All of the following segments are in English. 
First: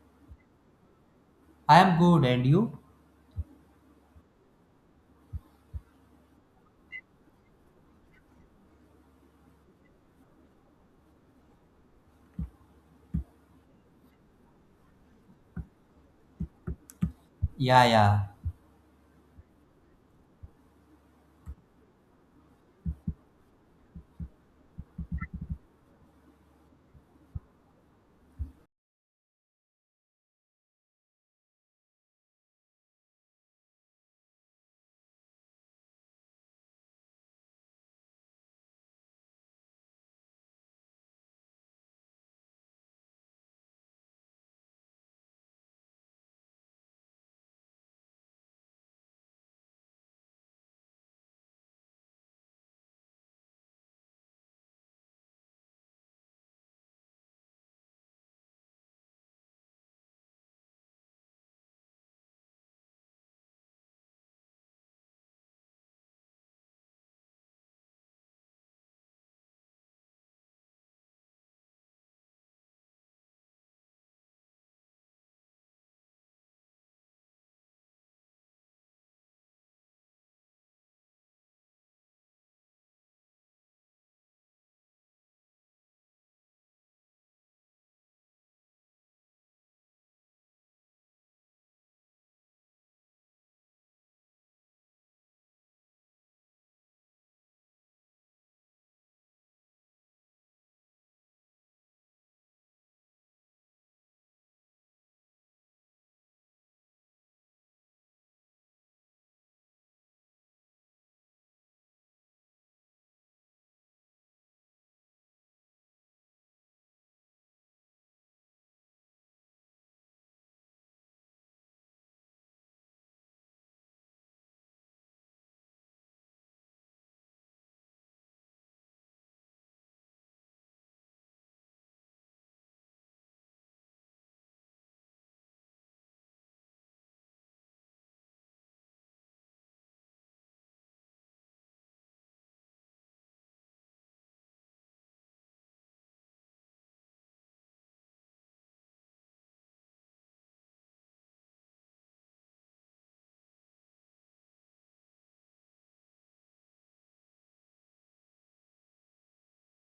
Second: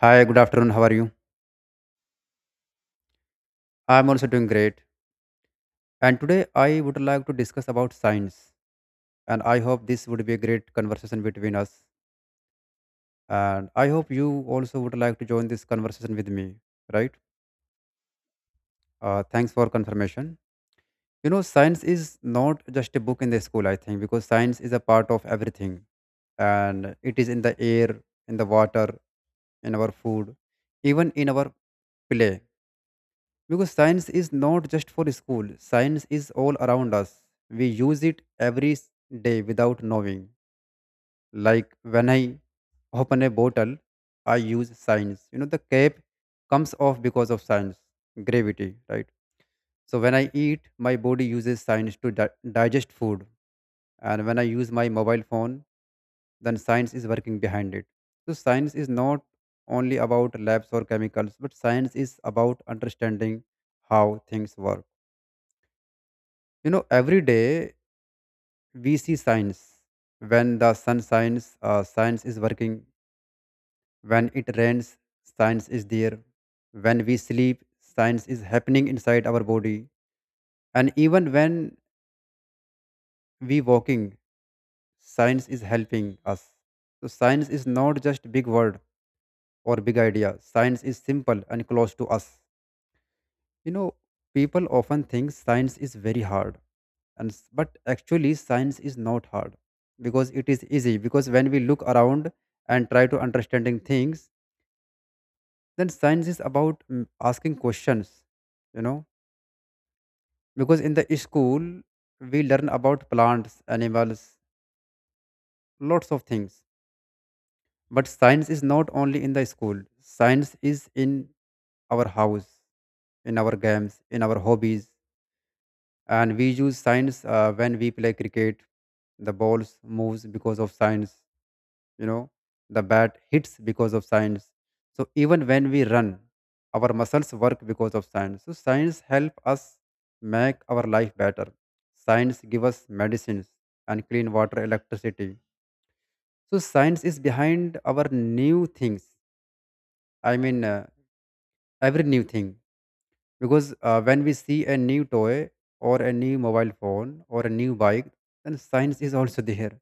Hi, good afternoon. How are you? I am good, and you? I'm also doing great. And today I would like to discuss about science. And I hope this would be a great conversation between us. And I hope you also would like to join this conversation with me, right? Yeah, yeah, Thanks for confirmation. You know, science is not just a book in the school, I think, because science is a part of everything. And it is in the air, in the water, in our food, even in our play. Because science is not just for school, science is all around us. We use it every day without knowing. Like when I open a bottle, I use science. You know, the cap comes off because of science, gravity, right? So when I eat, my body uses science to digest food. And when I use my mobile phone, then science is working behind it. So science is not only about labs or chemicals, but science is about understanding how things work. You know, every day we see signs. When the sun shines, science is working. When it rains, science is there. When we sleep, science is happening inside our body. And even when we walking, science is helping us. So science is not just big word or big idea. Science is simple and close to us. You know, people often think science is very hard but actually science is not hard because it is easy, because when we look around and try to understanding things, then science is about asking questions. You know, because in the school we learn about plants, animals, lots of things, but science is not only in the school. Science is in our house, in our games, in our hobbies, and we use science when we play cricket. The balls moves because of science, you know. The bat hits because of science. So even when we run, our muscles work because of science. So science help us make our life better. Science give us medicines and clean water, electricity. So science is behind our new things, I mean, every new thing, because when we see a new toy or a new mobile phone or a new bike, then science is also there.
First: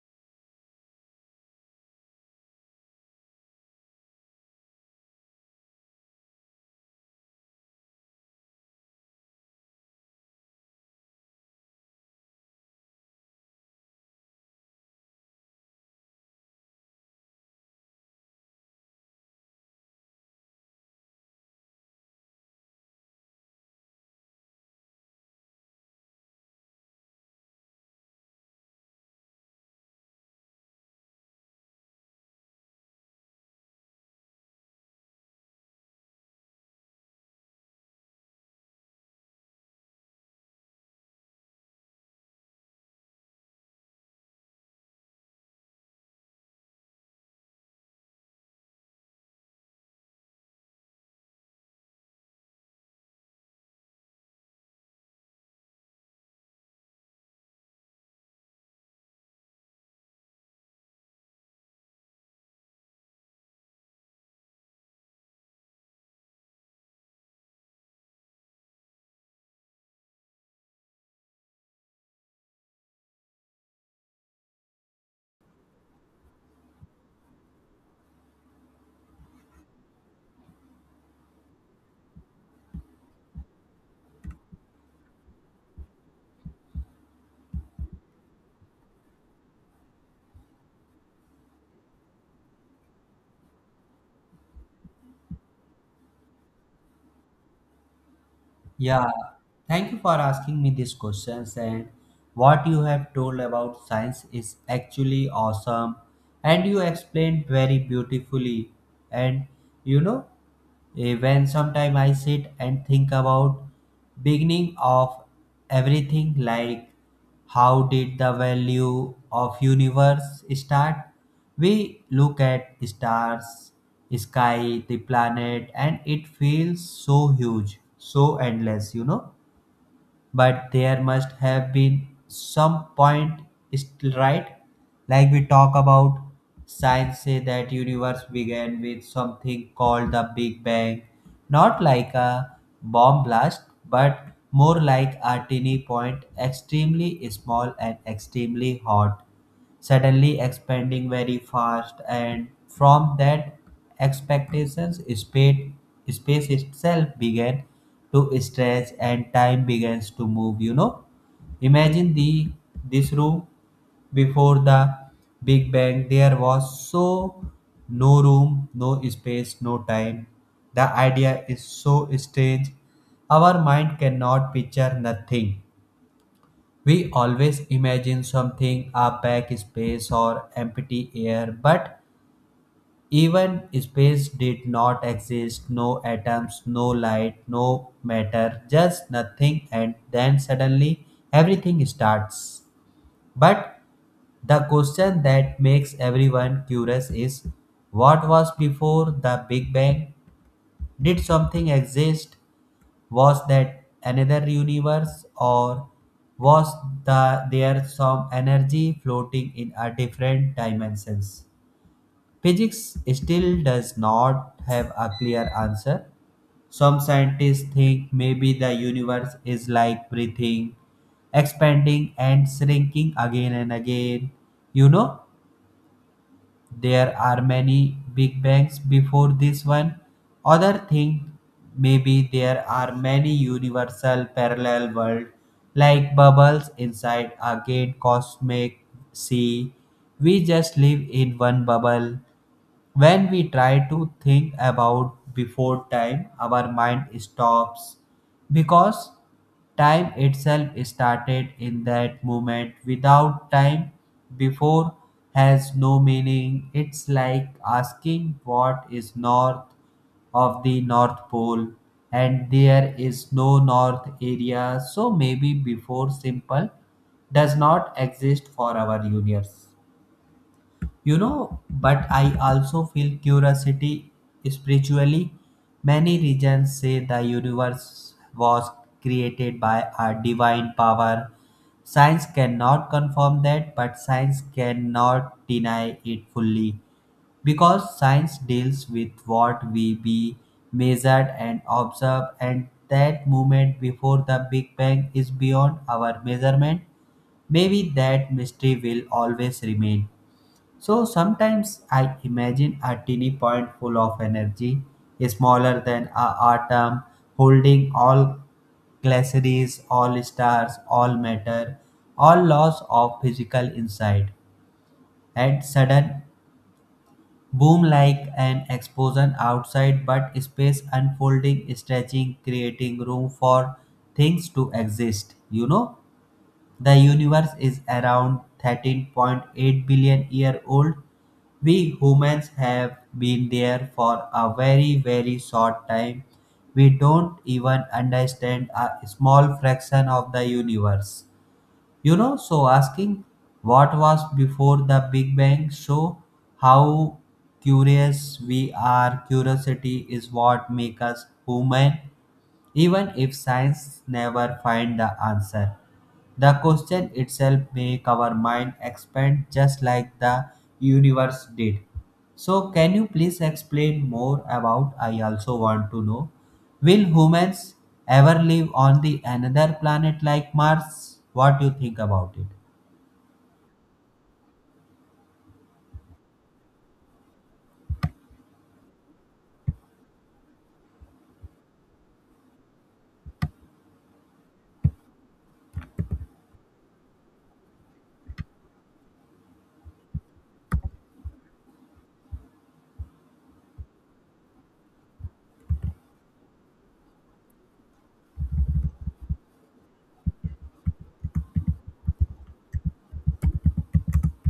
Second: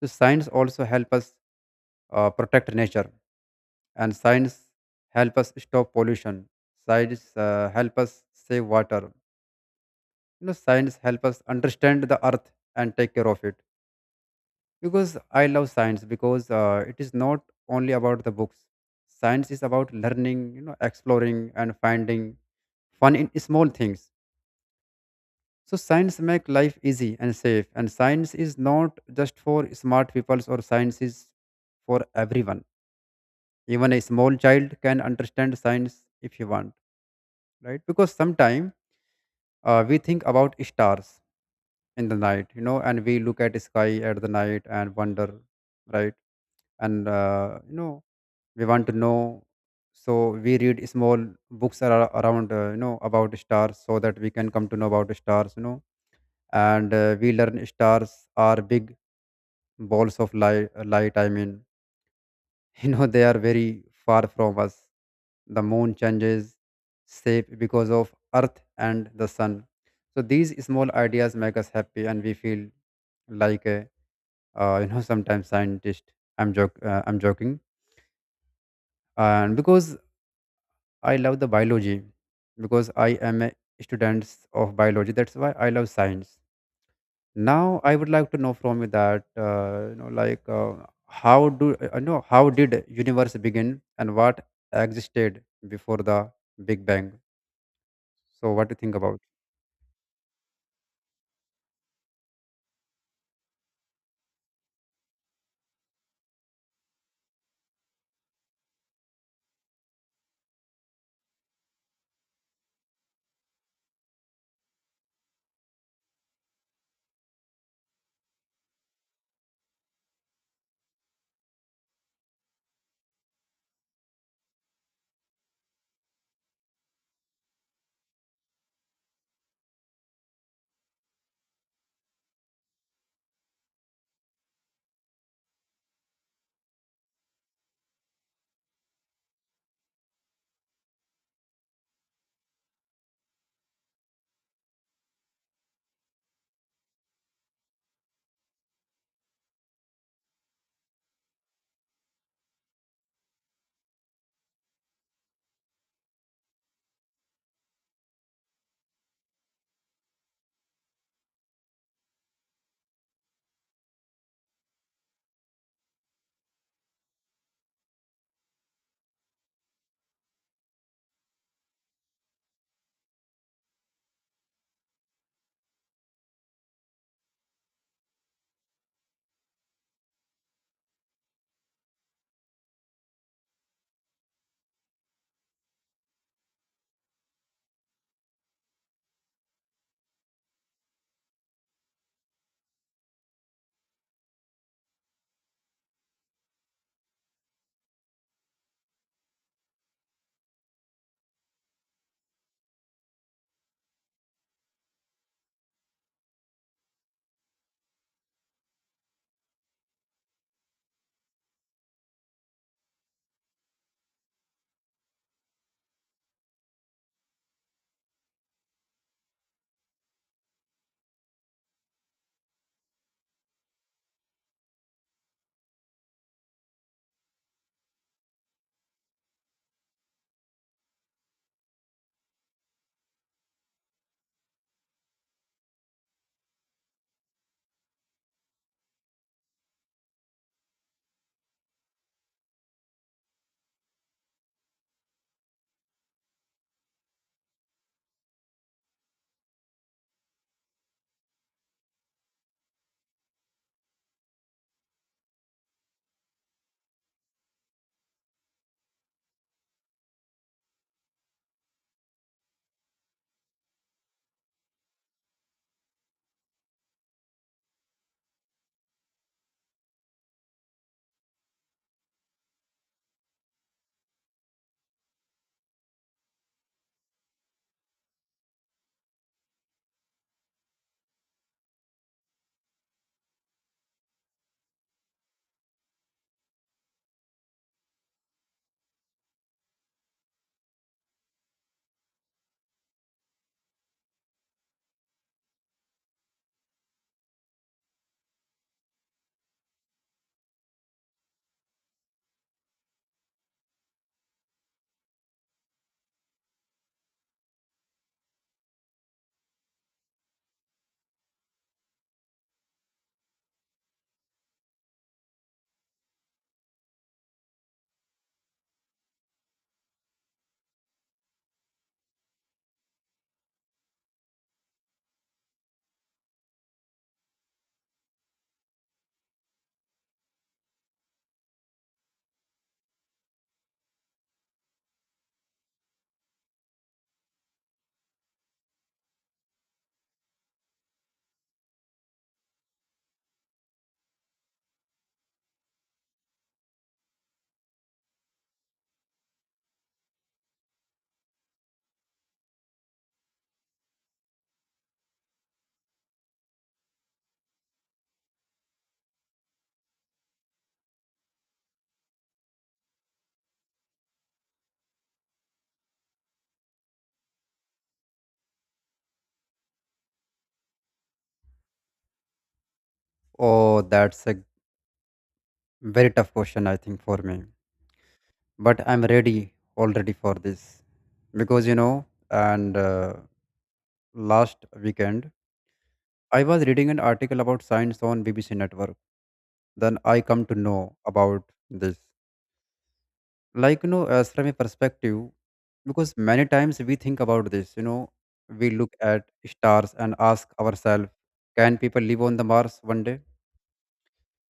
So science also help us protect nature, and science help us stop pollution. Science help us save water. You know, science help us understand the earth and take care of it. Because I love science, because it is not only about the books. Science is about learning, you know, exploring and finding fun in small things. So science make life easy and safe, and science is not just for smart people, or science is for everyone. Even a small child can understand science if he want, right? Because sometimes we think about stars in the night, you know, and we look at sky at the night and wonder, right? And you know, we want to know. So we read small books around, you know, about stars so that we can come to know about stars, you know, and we learn stars are big balls of light, light, I mean. You know, they are very far from us. The moon changes shape because of earth and the sun. So these small ideas make us happy and we feel like a you know, sometimes scientist. I'm joke, I'm joking. And because I love the biology, because I am a student of biology, that's why I love science. Now I would like to know from you that you know, like, how do know how did universe begin and what existed before the big bang? So what do you think yeah. about? Thank you for asking me these questions. And what you have told about science is actually awesome. And you explained very beautifully. And you know, when sometime I sit and think about beginning of everything, like how did the value of universe start? We look at stars, sky, the planet and it feels so huge, so endless, you know, but there must have been some point still, right? Like we talk about science, say that universe began with something called the big bang, not like a bomb blast, but more like a tiny point, extremely small and extremely hot, suddenly expanding very fast. And from that expectations space itself began to stretch and time begins to move, you know. Imagine the this room before the big bang. There was so no room, no space, no time. The idea is so strange. Our mind cannot picture nothing. We always imagine something, a packed space or empty air, but even space did not exist, no atoms, no light, no matter, just nothing, and then suddenly everything starts. But the question that makes everyone curious is, what was before the Big Bang? Did something exist? Was that another universe, or was there some energy floating in a different dimensions? Physics still does not have a clear answer. Some scientists think maybe the universe is like breathing, expanding and shrinking again and again. You know, there are many big bangs before this one. Other thing, maybe there are many universal parallel world like bubbles inside a great cosmic sea. We just live in one bubble. When we try to think about before time, our mind stops because time itself started in that moment. Without time, before has no meaning. It's like asking what is north of the North Pole, and there is no north area, so maybe before simple does not exist for our universe. You know, but I also feel curiosity spiritually. Many religions say the universe was created by a divine power. Science cannot confirm that, but science cannot deny it fully, because science deals with what we be measured and observed, and that moment before the big bang is beyond our measurement. Maybe that mystery will always remain. So sometimes I imagine a teeny point full of energy, smaller than a atom, holding all galaxies, all stars, all matter, all laws of physical inside. And sudden boom, like an explosion outside, but space unfolding, stretching, creating room for things to exist. You know. The universe is around 13.8 billion year old. We humans have been there for a very very short time. We don't even understand a small fraction of the universe. You know, so asking what was before the Big Bang show how curious we are. Curiosity is what makes us human. Even if science never find the answer, the question itself make our mind expand just like the universe did. So can you please explain more about, I also want to know, will humans ever live on the another planet like Mars? What do you think about it? Oh, that's a very tough question, I think, for me, but I'm ready already for this. Because you know, and last weekend I was reading an article about science on bbc network, then I come to know about this. Like you know, as from a perspective, because many times we think about this, you know, we look at stars and ask ourselves, can people live on the mars one day?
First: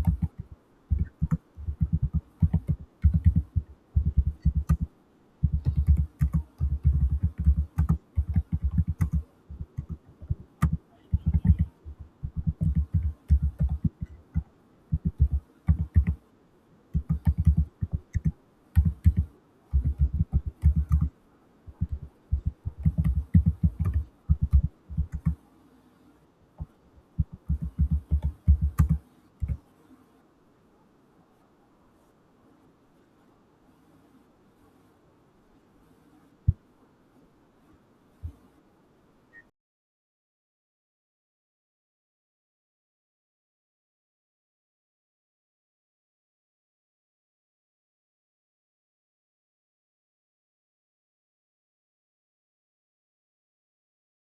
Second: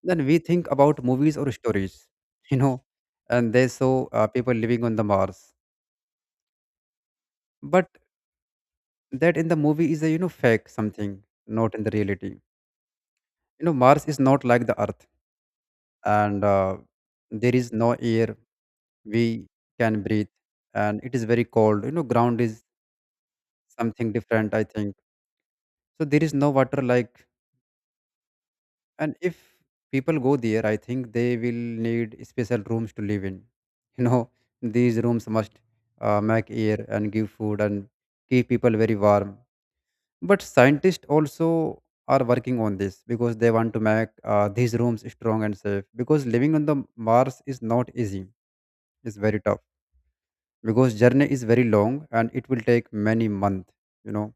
Then we think about movies or stories, you know, and they show people living on the mars. But that in the movie is a, you know, fake something, not in the reality. You know, mars is not like the earth, and there is no air we can breathe, and it is very cold. You know, ground is something different, I think. So there is no water like. And if people go there, I think they will need special rooms to live in. You know, these rooms must make air and give food and keep people very warm. But scientists also are working on this, because they want to make these rooms strong and safe, because living on the mars is not easy. It's very tough, because journey is very long and it will take many months. You know,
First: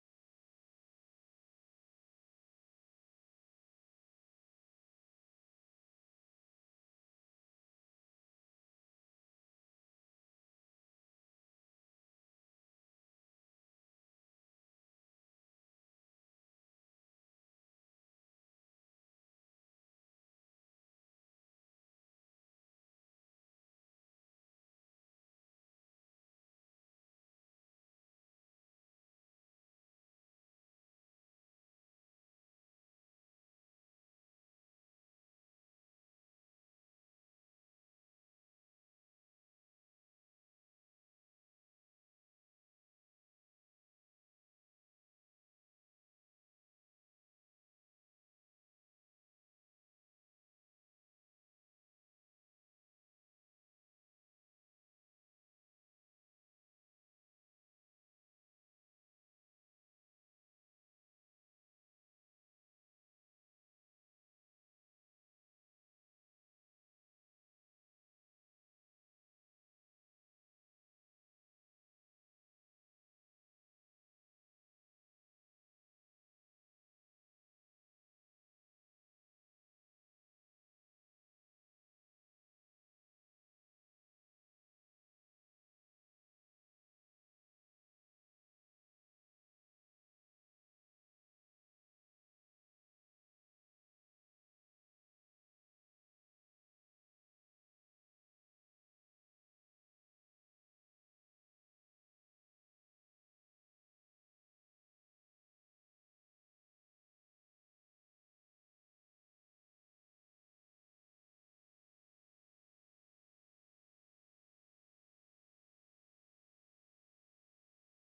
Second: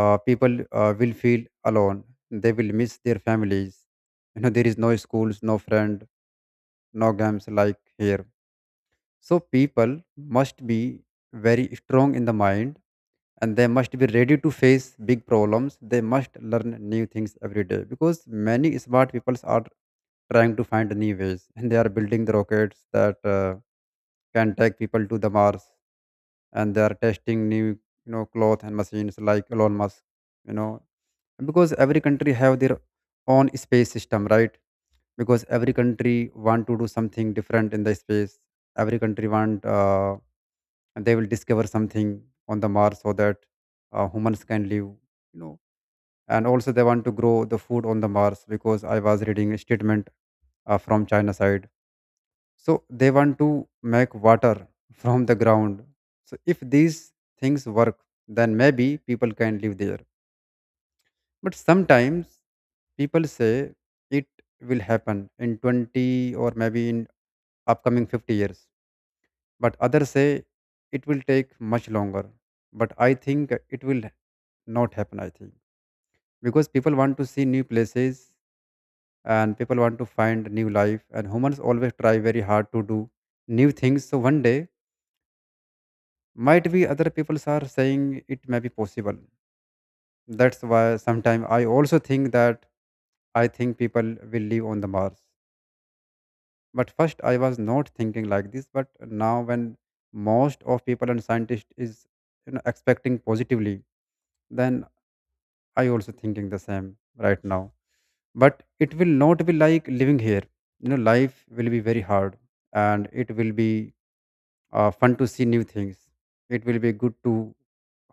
people will feel alone. They will miss their families. You know, there is no schools, no friend, no games like here. So people must be very strong in the mind, and they must be ready to face big problems. They must learn new things every day, because many smart people are trying to find new ways, and they are building the rockets that can take people to the Mars. And they are testing new, you know, cloth and machines like Elon Musk, you know, because every country have their own space system, right? Because every country want to do something different in the space. Every country want, they will discover something on the mars so that humans can live, you know. And also they want to grow the food on the mars, because I was reading a statement from china side. So they want to make water from the ground. So if these things work, then maybe people can live there. But sometimes people say it will happen in 20 or maybe in upcoming 50 years, but others say it will take much longer. But I think it will not happen, I think, because people want to see new places, and people want to find new life, and humans always try very hard to do new things. So one day, might be other people are saying, it may be possible. That's why sometimes I also think that I think people will live on the mars. But first I was not thinking like this, but now when most of people and scientists is, you know, expecting positively, then I also thinking the same right now. But it will not be like living here. You know, life will be very hard, and it will be fun to see new things. It will be good to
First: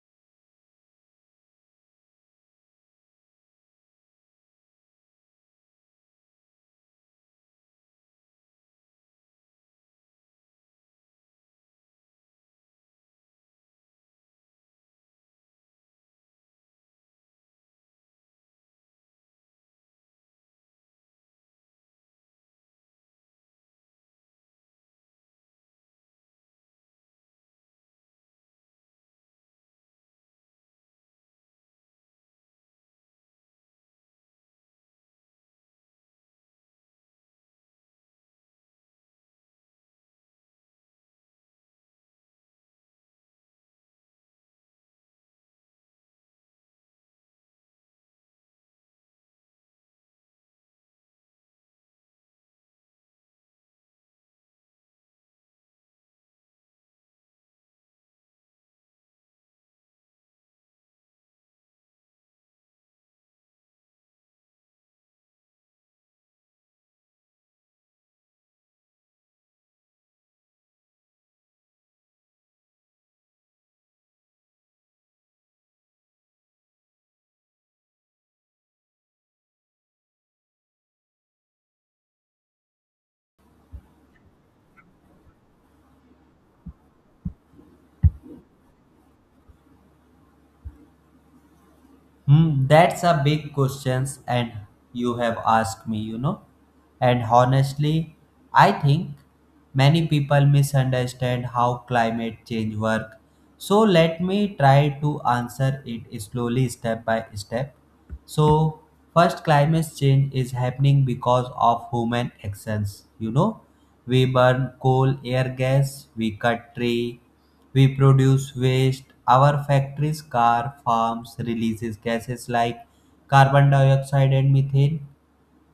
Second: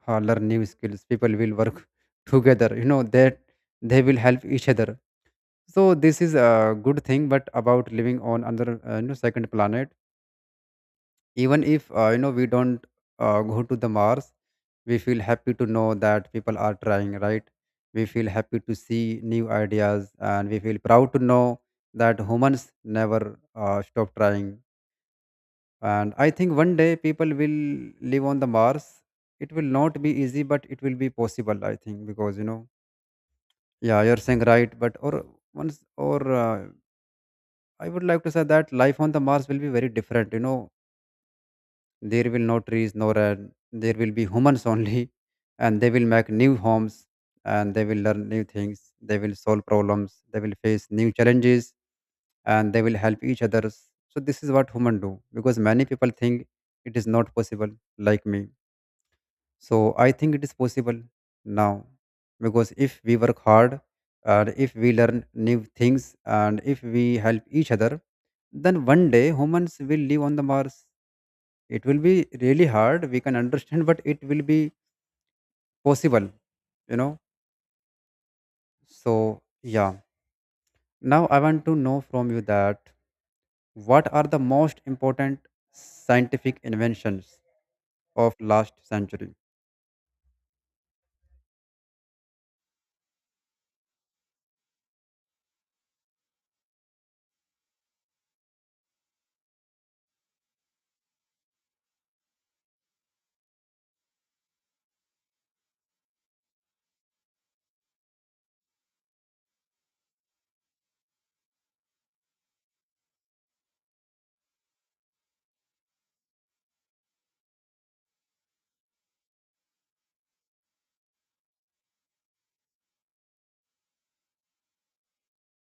learn new skills. People will work together, you know, that they will help each other. So this is a good thing. But about living on another, you know, second planet, even if you know, we don't go to the mars, we feel happy to know that people are trying, right? We feel happy to see new ideas, and we feel proud to know that humans never stop trying. And I think one day people will live on the mars. It will not be easy, but it will be possible, I think, because you know, yeah, you're saying right. But or once, or uh, I would like to say that life on the mars will be very different. You know, there will no trees, nor there will be humans only, and they will make new homes, and they will learn new things. They will solve problems. They will face new challenges, and they will help each others. So this is what human do, because many people think it is not possible, like me. So I think it is possible now, because if we work hard and if we learn new things and if we help each other, then one day humans will live on the Mars. It will be really hard. We can understand, but it will be possible, you know. So, yeah. Now, I want to know from you that what are the most important scientific inventions of last century? Hmm, that's a big questions, and you have asked me, you know. And honestly, I think many people misunderstand how climate change work. So let me try to answer it slowly, step by step. So first, climate change is happening because of human actions. You know, we burn coal, air gas, we cut tree, we produce waste. Our factories, car, farms releases gases like carbon dioxide and methane.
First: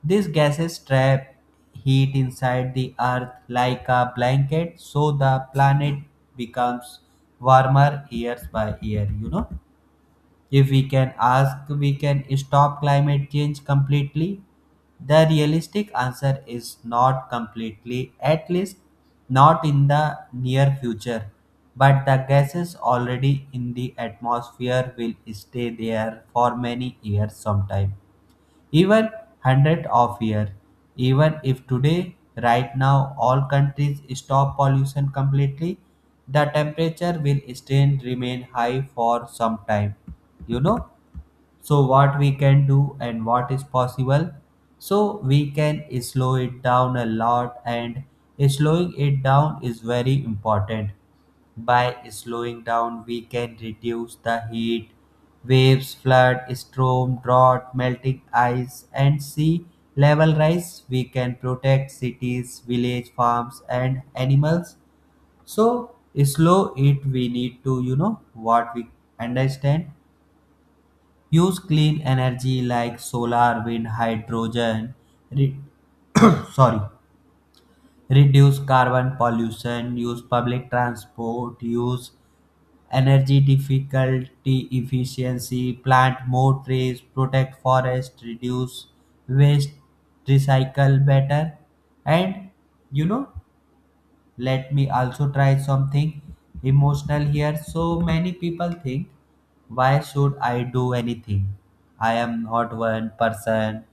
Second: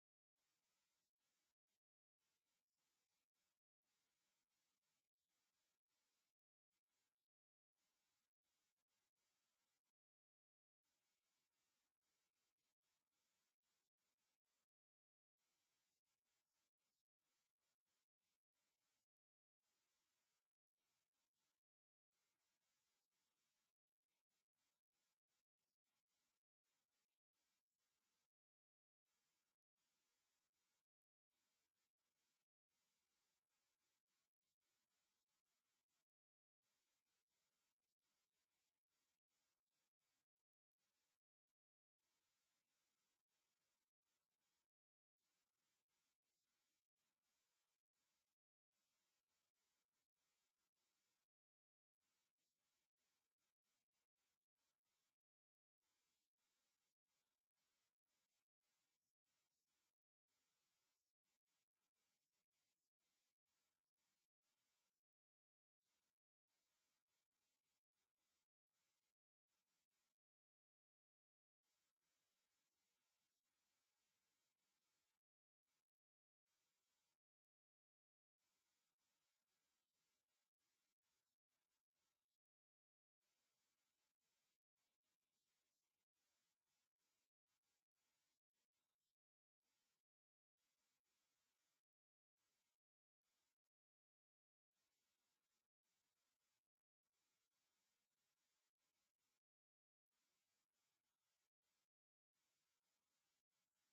These gases trap heat inside the earth like a blanket, so the planet becomes warmer years by year, you know. If we can ask, we can stop climate change completely. The realistic answer is not completely, at least not in the near future. But the gases already in the atmosphere will stay there for many years, sometime even hundred of years. Even if today, right now, all countries stop pollution completely, the temperature will still remain high for some time. You know, so what we can do and what is possible, so we can slow it down a lot, and slowing it down is very important. By slowing down, we can reduce the heat waves, flood, storm, drought, melting ice and sea level rise. We can protect cities, village, farms, and animals. So slow it, we need to, you know, what we understand. Use clean energy like solar, wind, hydrogen. Re- sorry, reduce carbon pollution. Use public transport. Use energy difficulty efficiency. Plant more trees. Protect forest. Reduce waste. Recycle better. And, you know, let me also try something emotional here. So many people think, why should I do anything? I am not one person.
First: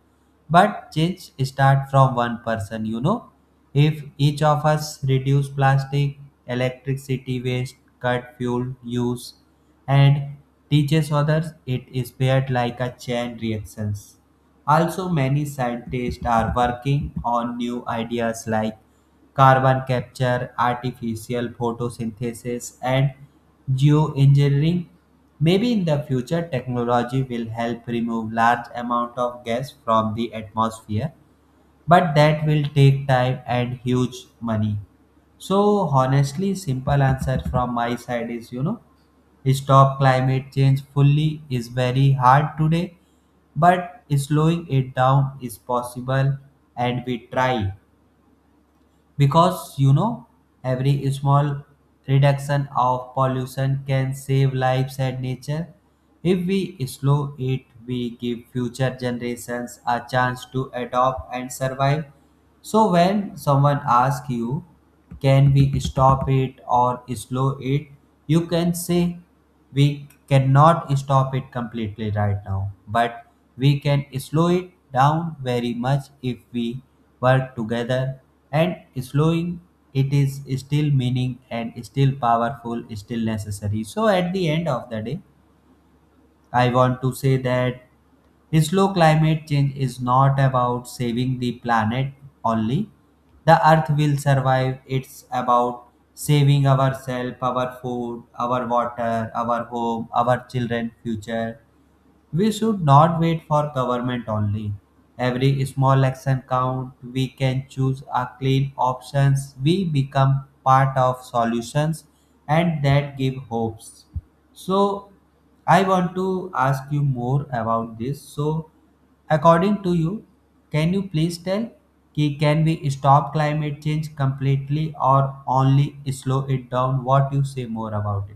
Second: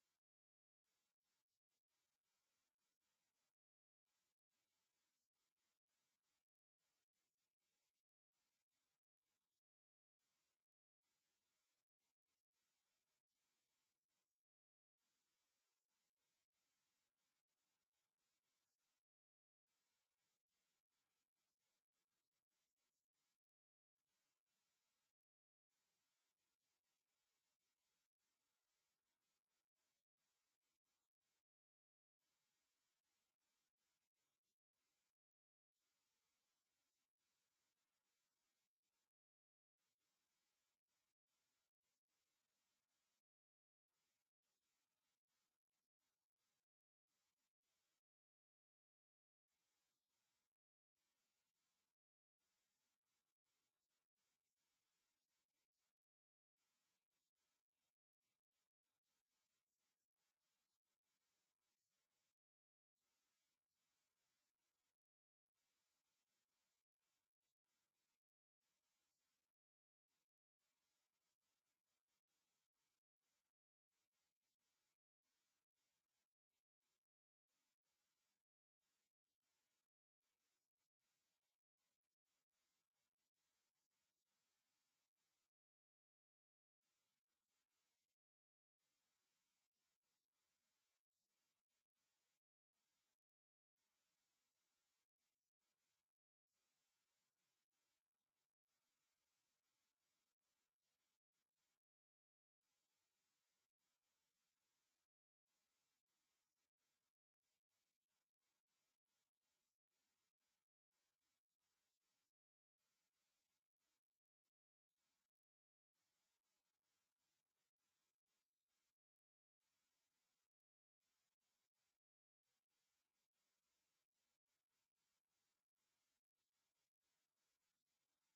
But change start from one person, you know. If each of us reduce plastic, electricity waste, cut fuel use, and teaches others, it is paired like a chain reactions. Also, many scientists are working on new ideas like carbon capture, artificial photosynthesis, and geoengineering. Maybe in the future, technology will help remove large amount of gas from the atmosphere, but that will take time and huge money. So honestly, simple answer from my side is, you know, stop climate change fully is very hard today, but slowing it down is possible and we try, because you know, every small reduction of pollution can save lives and nature. If we slow it, we give future generations a chance to adopt and survive. So when someone asks you, can we stop it or slow it, you can say we cannot stop it completely right now, but we can slow it down very much if we work together. And slowing it is still meaning and still powerful, still necessary. So at the end of the day, I want to say that slow climate change is not about saving the planet only. The earth will survive. It's about saving ourselves, our food, our water, our home, our children' future. We should not wait for government only. Every small action count. We can choose a clean options. We become part of solutions, and that give hopes. So I want to ask you more about this. So according to you, can you please tell कि can we stop climate change completely or only slow it down? What you say more about it?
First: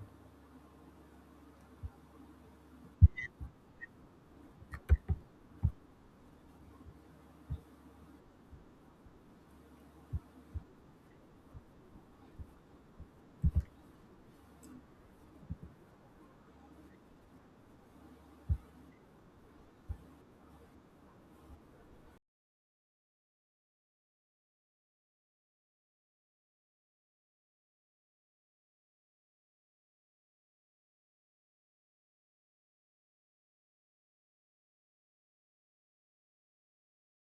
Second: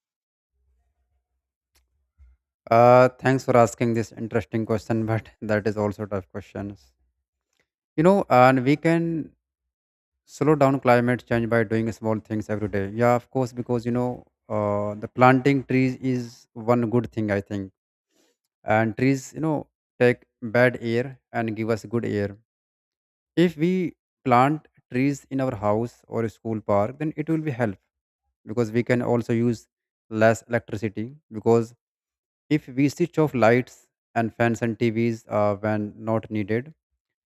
Thanks for asking this interesting question, but that is also tough questions. You know, and we can slow down climate change by doing small things every day. Yeah, of course, because the planting trees is one good thing, I think, and trees take bad air and give us good air. If we plant trees in our house or school park, then it will be help because we can also use less electricity. Because if we switch off lights and fans and tvs when not needed,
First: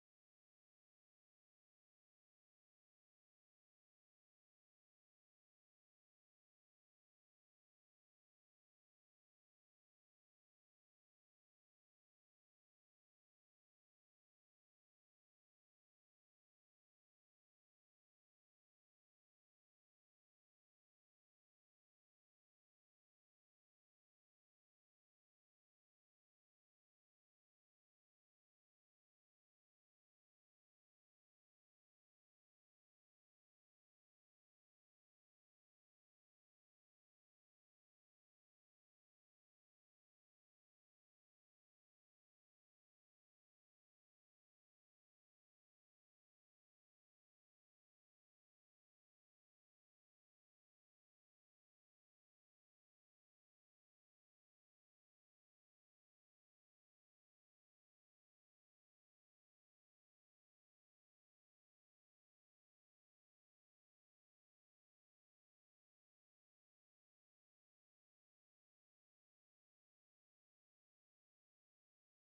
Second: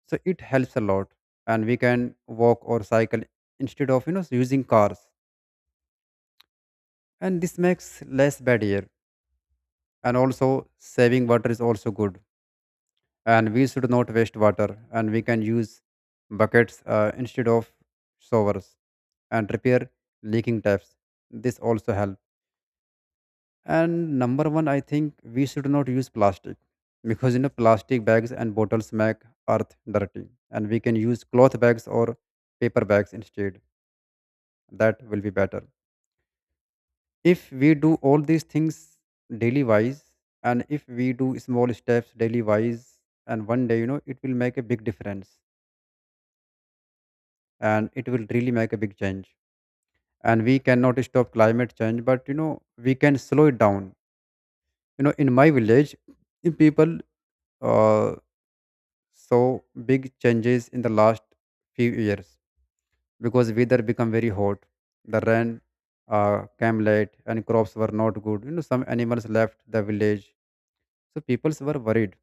so it helps a lot. And we can walk or cycle instead of using cars, and this makes less bad air. And also saving water is also good, and we should not waste water, and we can use buckets instead of showers, and repair leaking taps. This also helps. And number one, I think we should not use plastic because plastic bags and bottles make earth dirty, and we can use cloth bags or paper bags instead. That will be better. If we do all these things daily wise, and if we do small steps daily wise, and one day, it will make a big difference, and it will really make a big change. And we cannot stop climate change, but we can slow it down. You know, in my village, the people uh, saw big changes in the last few years because weather become very hot. The rain came late and crops were not good. You know, some animals left the village, so people were worried.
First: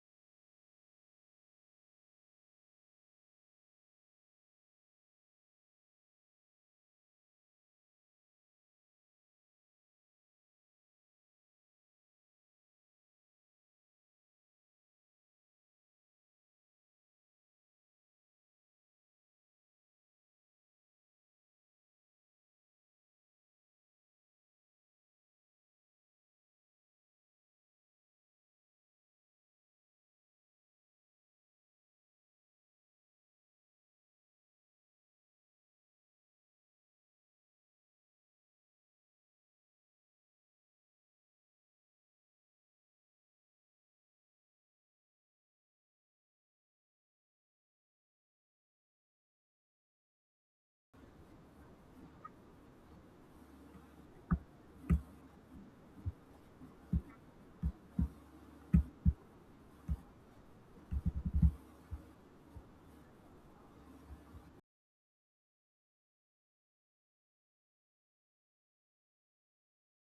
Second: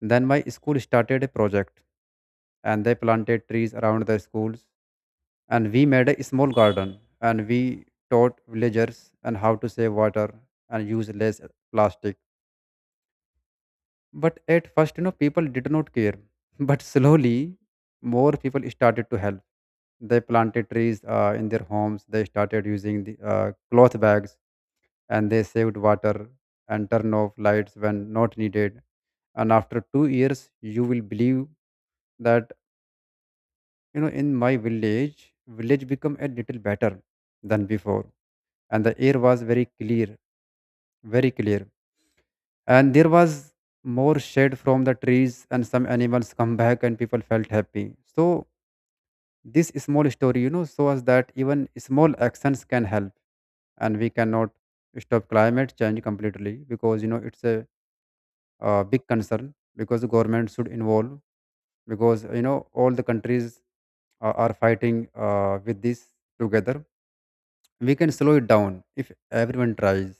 Then my school started a project, and they planted trees around the schools, and we made a small garden, and we taught villagers and how to save water and use less plastic. But at first, people did not care. But slowly more people started to help. They planted trees in their homes. They started using the cloth bags, and they saved water and turned off lights when not needed. And after 2 years, you will believe that, you know, in my village, village become a little better than before, and the air was very clear, very clear. And there was more shade from the trees, and some animals come back, and people felt happy. So this small story, shows that even small actions can help, and we cannot stop climate change completely because it's a big concern because the government should involve because all the countries are fighting with this together. We can slow it down if everyone tries.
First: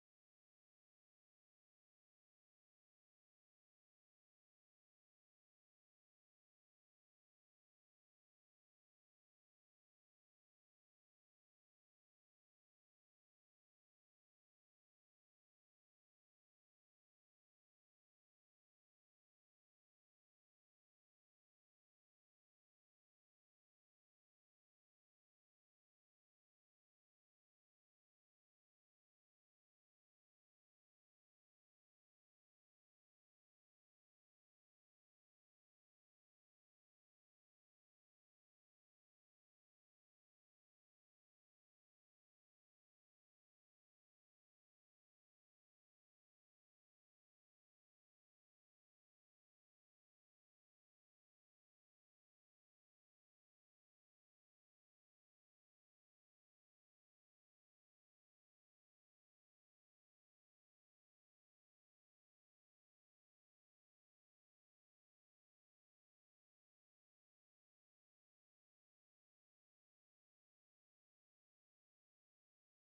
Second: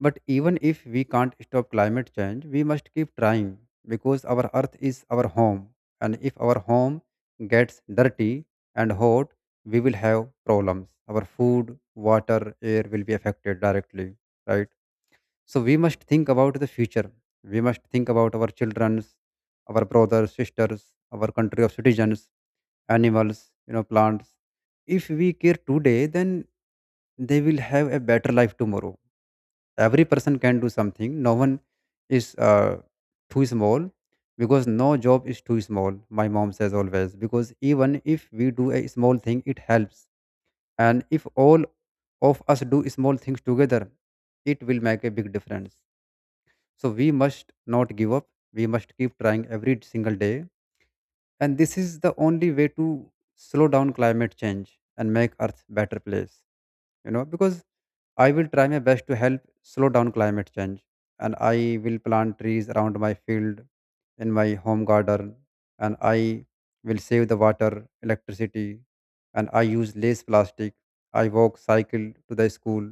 But even if we can't stop climate change, we must keep trying because our earth is our home. And if our home gets dirty and hot, we will have problems. Our food, water, air will be affected directly, right? So we must think about the future. We must think about our children, our brothers, sisters, our country of citizens, animals, plants. If we care today, then they will have a better life tomorrow. Every person can do something. No one is too small because no job is too small. My mom says always because even if we do a small thing, it helps. And if all of us do small things together, it will make a big difference. So we must not give up. We must keep trying every single day, and this is the only way to slow down climate change and make earth better place because I will try my best to help slow down climate change. And I will plant trees around my field, in my home garden, and I will save the water, electricity, and I use less plastic. I walk, cycle to the school.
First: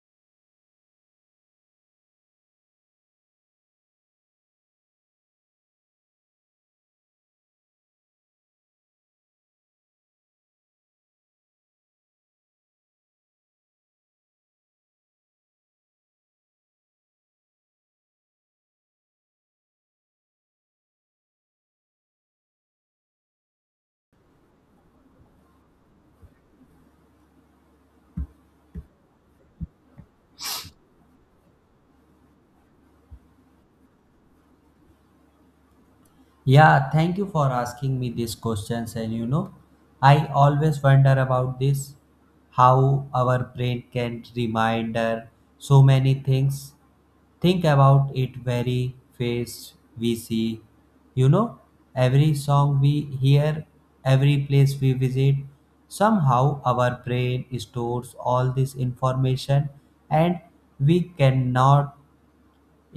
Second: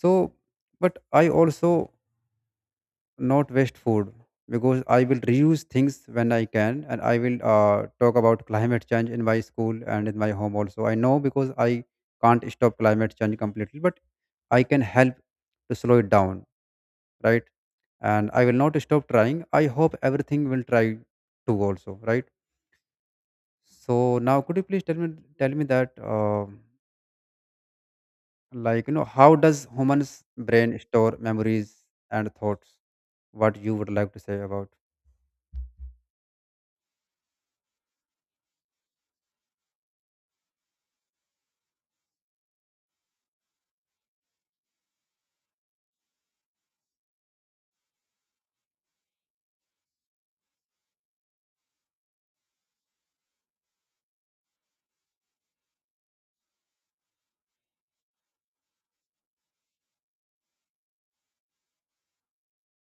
So but I also not waste food because I will reuse things when I can, and I will talk about climate change in my school and in my home also. I know because I can't stop climate change completely, but I can help to slow it down, right? And I will not stop trying. I hope everything will try to also, right? So now, could you please tell me that, how does humans brain store memories and thoughts? What you would like to say about? Yeah, thank you for asking me these questions. And you know, I always wonder about this, how our brain can remind so many things. Think about it, very face we see. You know, every song we hear, every place we visit, somehow our brain stores all this information, and we cannot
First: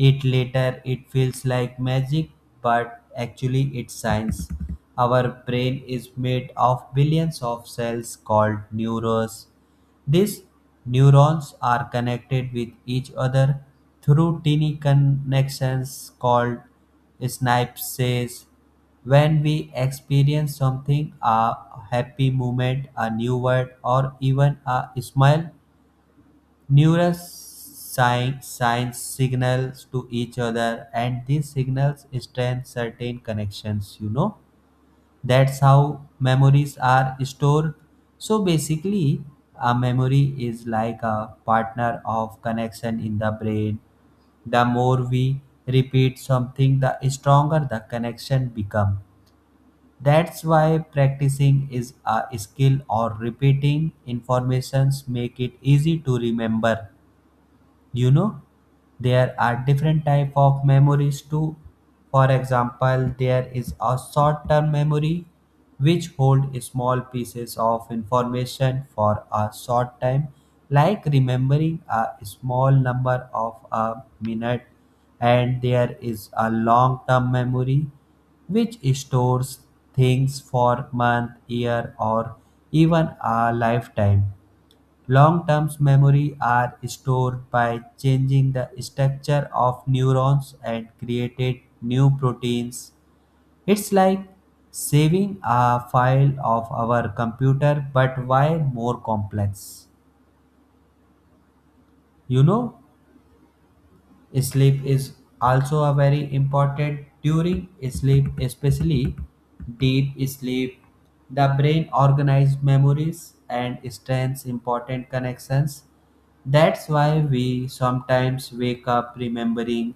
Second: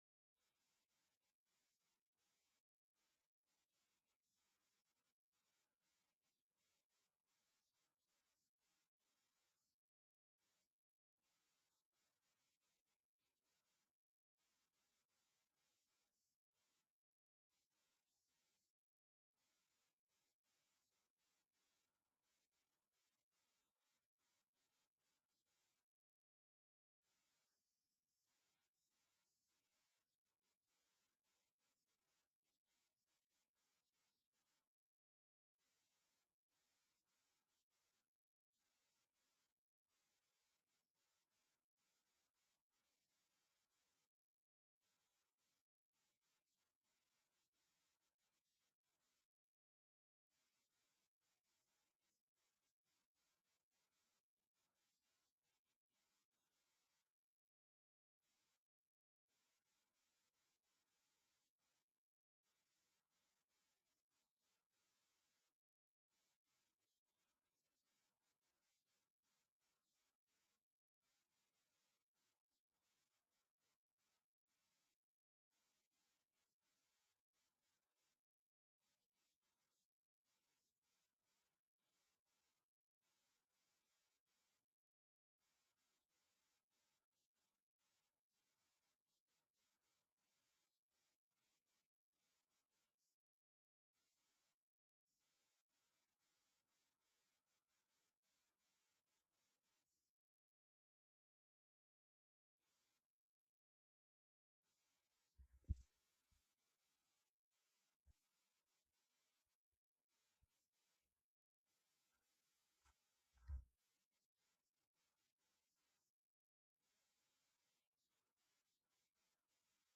it later. It feels like magic, but actually it's science. Our brain is made of billions of cells called neurons. These neurons are connected with each other through tiny connections called synapses. When we experience something, a happy moment, a new word, or even a smile, neuroscience science signals to each other, and these signals strengthen certain connections. You know, that's how memories are stored. So basically, a memory is like a partner of connection in the brain. The more we repeat something, the stronger the connection becomes. That's why practicing is a skill or repeating informations make it easy to remember. You know, there are different type of memories too. For example, there is a short term memory which hold small pieces of information for a short time, like remembering a small number of a minute. And there is a long term memory which stores things for month, year, or even a lifetime. Long-term memory are stored by changing the structure of neurons and created new proteins. It's like saving a file of our computer, but why more complex. You know, sleep is also a very important. During sleep, especially deep sleep, the brain organizes memories and strengthens important connections. That's why we sometimes wake up remembering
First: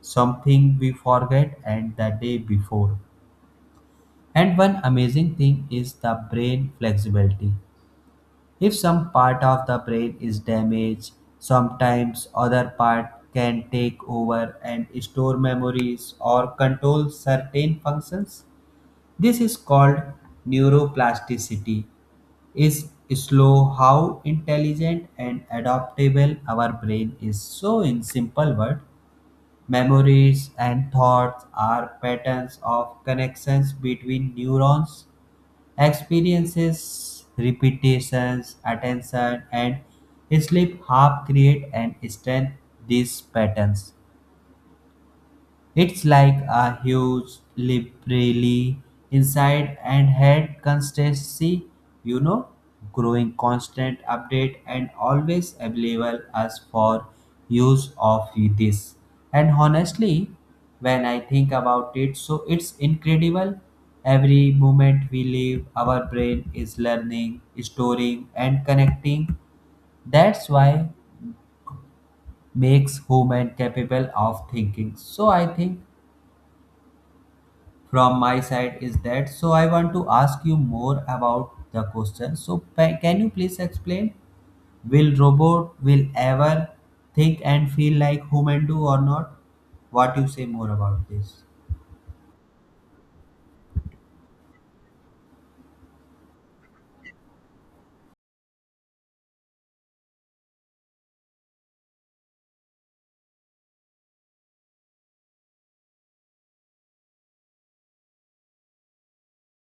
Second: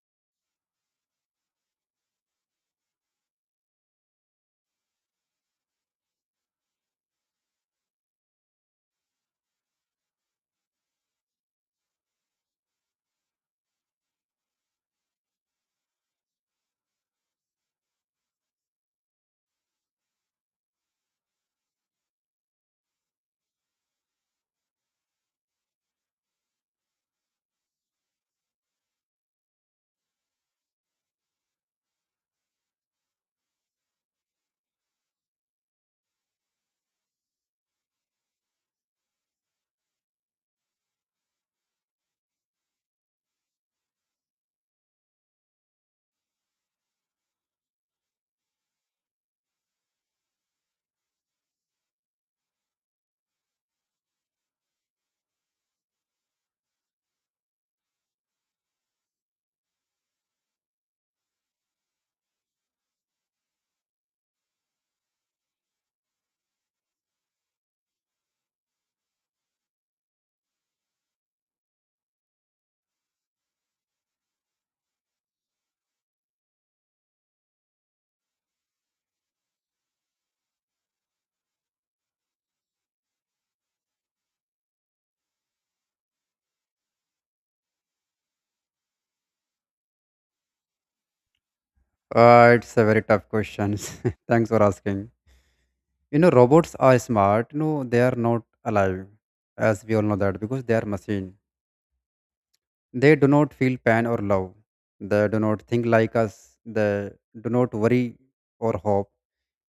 something we forget and the day before. And one amazing thing is the brain flexibility. If some part of the brain is damaged, sometimes other part can take over and store memories or control certain functions. This is called neuroplasticity. Is slow how intelligent and adaptable our brain is. So in simple word, memories and thoughts are patterns of connections between neurons. Experiences, repetitions, attention, and sleep have create and strengthen these patterns. It's like a huge library inside and had constancy, you know, growing constant update and always available as for use of this. And honestly, when I think about it, so it's incredible. Every moment we live, our brain is learning, storing, and connecting. That's why makes human capable of thinking. So I think from my side is that, so I want to ask you more about the question. So can you please explain, will robot will ever think and feel like human do or not? What you say more about this? It's a very tough question. Thanks for asking. You know, robots are smart. No, they are not alive, as we all know that, because they are machine. They do not feel pain or love. They do not think like us. They do not worry or hope.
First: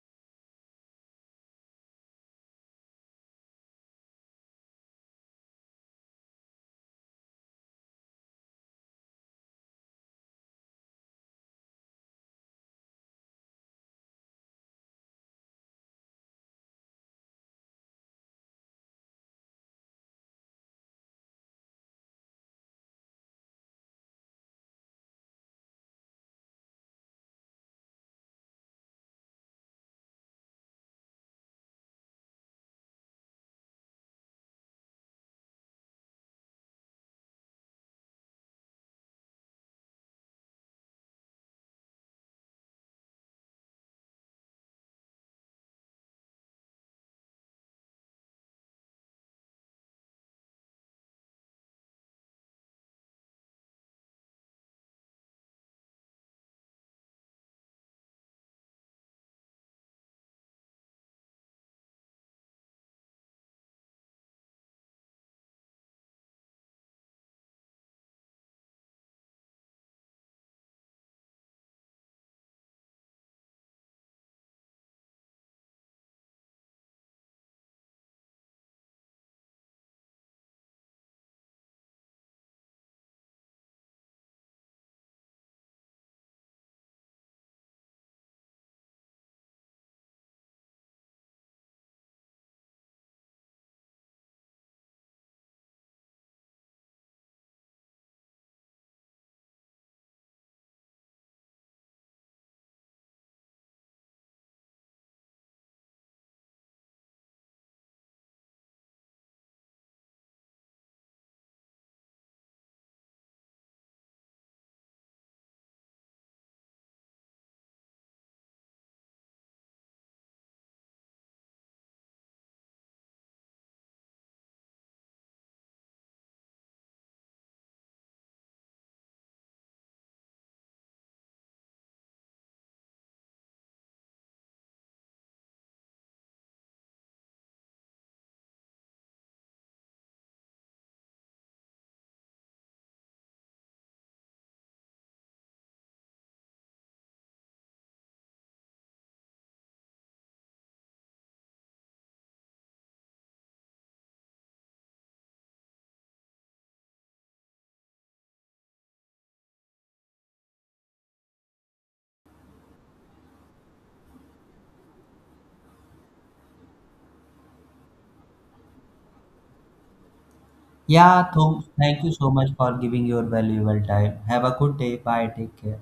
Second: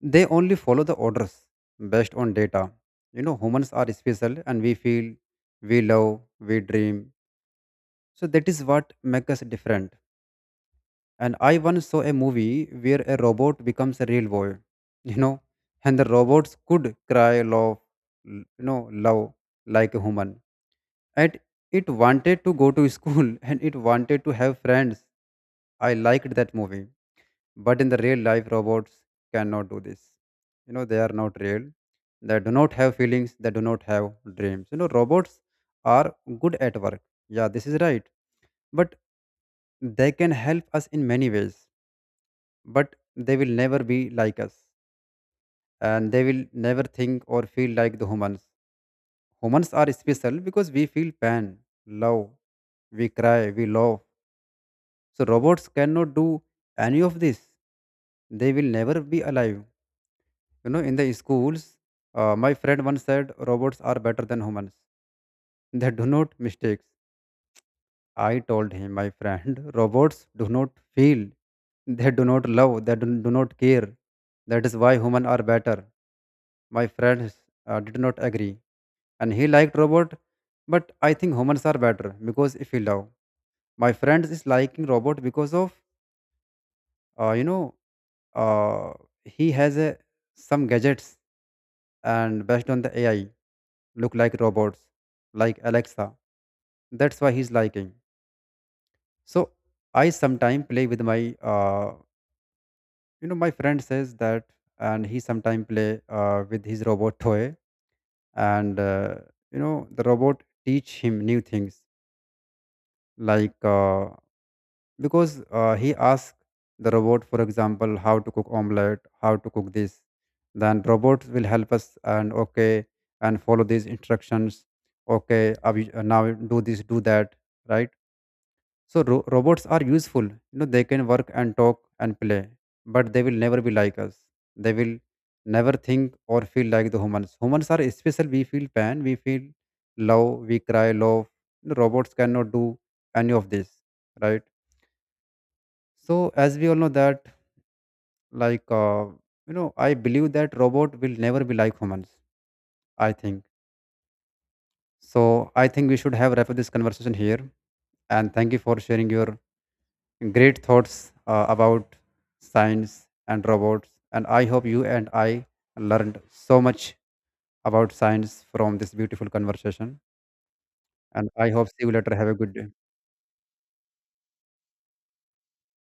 They only follow the orders based on data. You know, humans are special, and we feel, we love, we dream. So that is what makes us different. And I once saw a movie where a robot becomes a real boy, you know, and the robots could cry, love, love like a human. And it wanted to go to school and it wanted to have friends. I liked that movie. But in the real life, robots cannot do this. You know, they are not real. They do not have feelings. They do not have dreams. You know, robots are good at work. Yeah, this is right. But they can help us in many ways, but they will never be like us, and they will never think or feel like the humans. Humans are special because we feel pain, love, we cry, we love. So robots cannot do any of this. They will never be alive. You know, in the schools, my friend once said robots are better than humans. They do not mistakes. I told him, my friend, robots do not feel. They do not love. They do not care. That is why humans are better. My friends did not agree, and he liked robot, but I think humans are better because if you love. My friends is liking robot because of uh, you know uh, he has a, some gadgets and based on the AI, look like robots like Alexa. That's why he's liking. So I sometime play with my my friend says that, and he sometime play with his robot toy, and the robot teach him new things like because he asked the robot, for example, how to cook omelette, how to cook this. Then robot will help us, and okay, and follow these instructions. Okay, now do this, do that, right? So robots are useful. You know, they can work and talk and play, but they will never be like us. They will never think or feel like the humans. Humans are special. We feel pain, we feel love, we cry, love. The robots cannot do any of this, right? So as we all know that, like uh, I believe that robot will never be like humans. I think so. I think we should have wrap up this conversation here, and thank you for sharing your great thoughts about science and robots, and I hope you and I learned so much about science from this beautiful conversation. Yeah And I Tom, hope see you thank you later. Have so a much good day. for giving your valuable time. Have a good day. Bye, take care.